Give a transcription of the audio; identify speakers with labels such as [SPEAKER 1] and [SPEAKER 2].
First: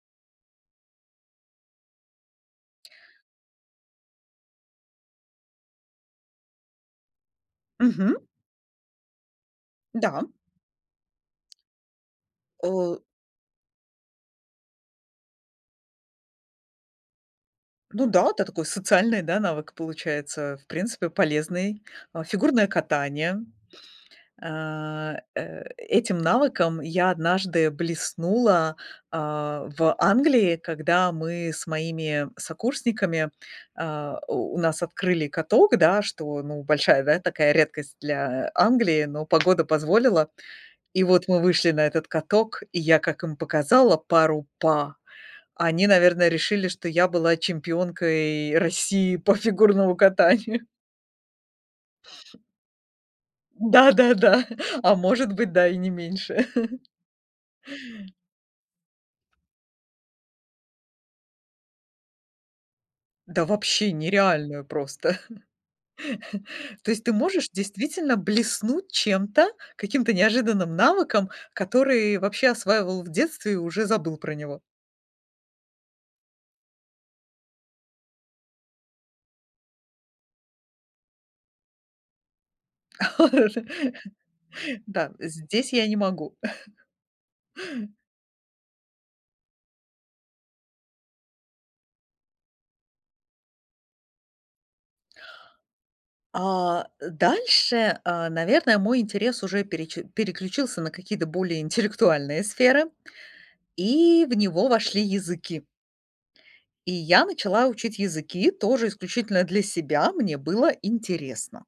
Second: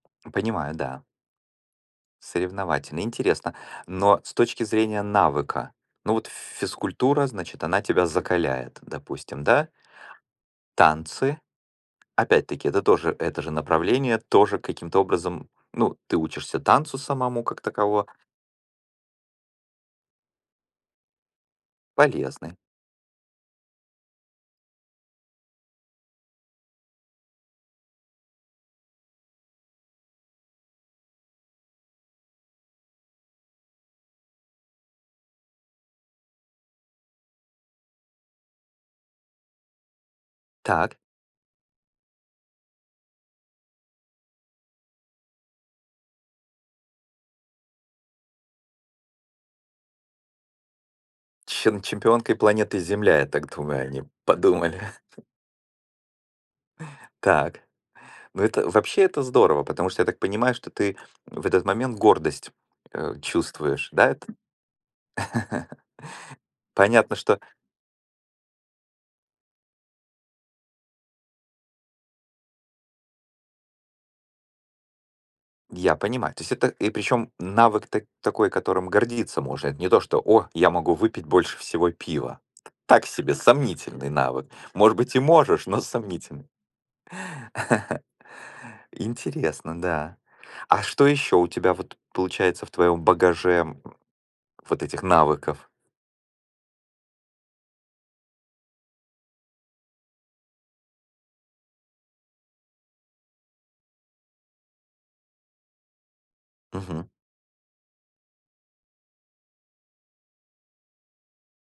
[SPEAKER 1] Понимаю, да. Соревновательно, интересно. Но с точки зрения навыка, ну, вот ф физкультура, значит, она тебя
[SPEAKER 2] Мгм.
[SPEAKER 1] закаляет, допустим, да?
[SPEAKER 2] Да.
[SPEAKER 1] Танцы опять-таки, это
[SPEAKER 2] О
[SPEAKER 1] тоже, это же направление, тоже каким-то образом, ну, ты учишься танцу самому как
[SPEAKER 2] Ну
[SPEAKER 1] таково.
[SPEAKER 2] да, это такой социальный, да, навык получается, в принципе полезный. А,
[SPEAKER 1] Полезны.
[SPEAKER 2] фигурное катание. А, э, этим навыком я однажды блеснула, а, в Англии, когда мы с моими сокурсниками, э, у нас открыли каток, да, что, ну, большая, да, такая редкость для Англии, но погода позволила.
[SPEAKER 1] Так.
[SPEAKER 2] И вот мы вышли на этот каток, и я как им показала пару па, они, наверное, решили, что я была чемпионкой России по фигурному катанию.
[SPEAKER 1] Чем чемпионкой планеты Земля, я так думаю, они
[SPEAKER 2] Да-да-да,
[SPEAKER 1] подумали.
[SPEAKER 2] а может быть, да и не меньше.
[SPEAKER 1] Так. Ну, это вообще, это здорово, потому что, я так понимаю, что ты в этот момент гордость, э,
[SPEAKER 2] Да
[SPEAKER 1] чувствуешь,
[SPEAKER 2] вообще
[SPEAKER 1] да, это?
[SPEAKER 2] нереальная просто. То есть ты
[SPEAKER 1] Понятно, что
[SPEAKER 2] можешь действительно блеснуть чем-то, каким-то неожиданным навыком, который вообще осваивал в детстве и уже забыл про него.
[SPEAKER 1] Я понимаю. То есть это, и причём, навык так такой, которым гордиться можно, это не то, что: "О, я могу выпить больше всего пива". Так себе сомнительный навык. Может
[SPEAKER 2] Да,
[SPEAKER 1] быть, и можешь,
[SPEAKER 2] здесь
[SPEAKER 1] но
[SPEAKER 2] я не могу.
[SPEAKER 1] сомнительный. Интересно, да. А что ещё у тебя вот, получается, в твоём багаже, м, вот этих навыков?
[SPEAKER 2] А, э, дальше, а, наверное, мой интерес уже переч переключился на какие-то более интеллектуальные сферы, и в него вошли языки. И
[SPEAKER 1] Мгм.
[SPEAKER 2] я начала учить языки тоже исключительно для себя. Мне было интересно.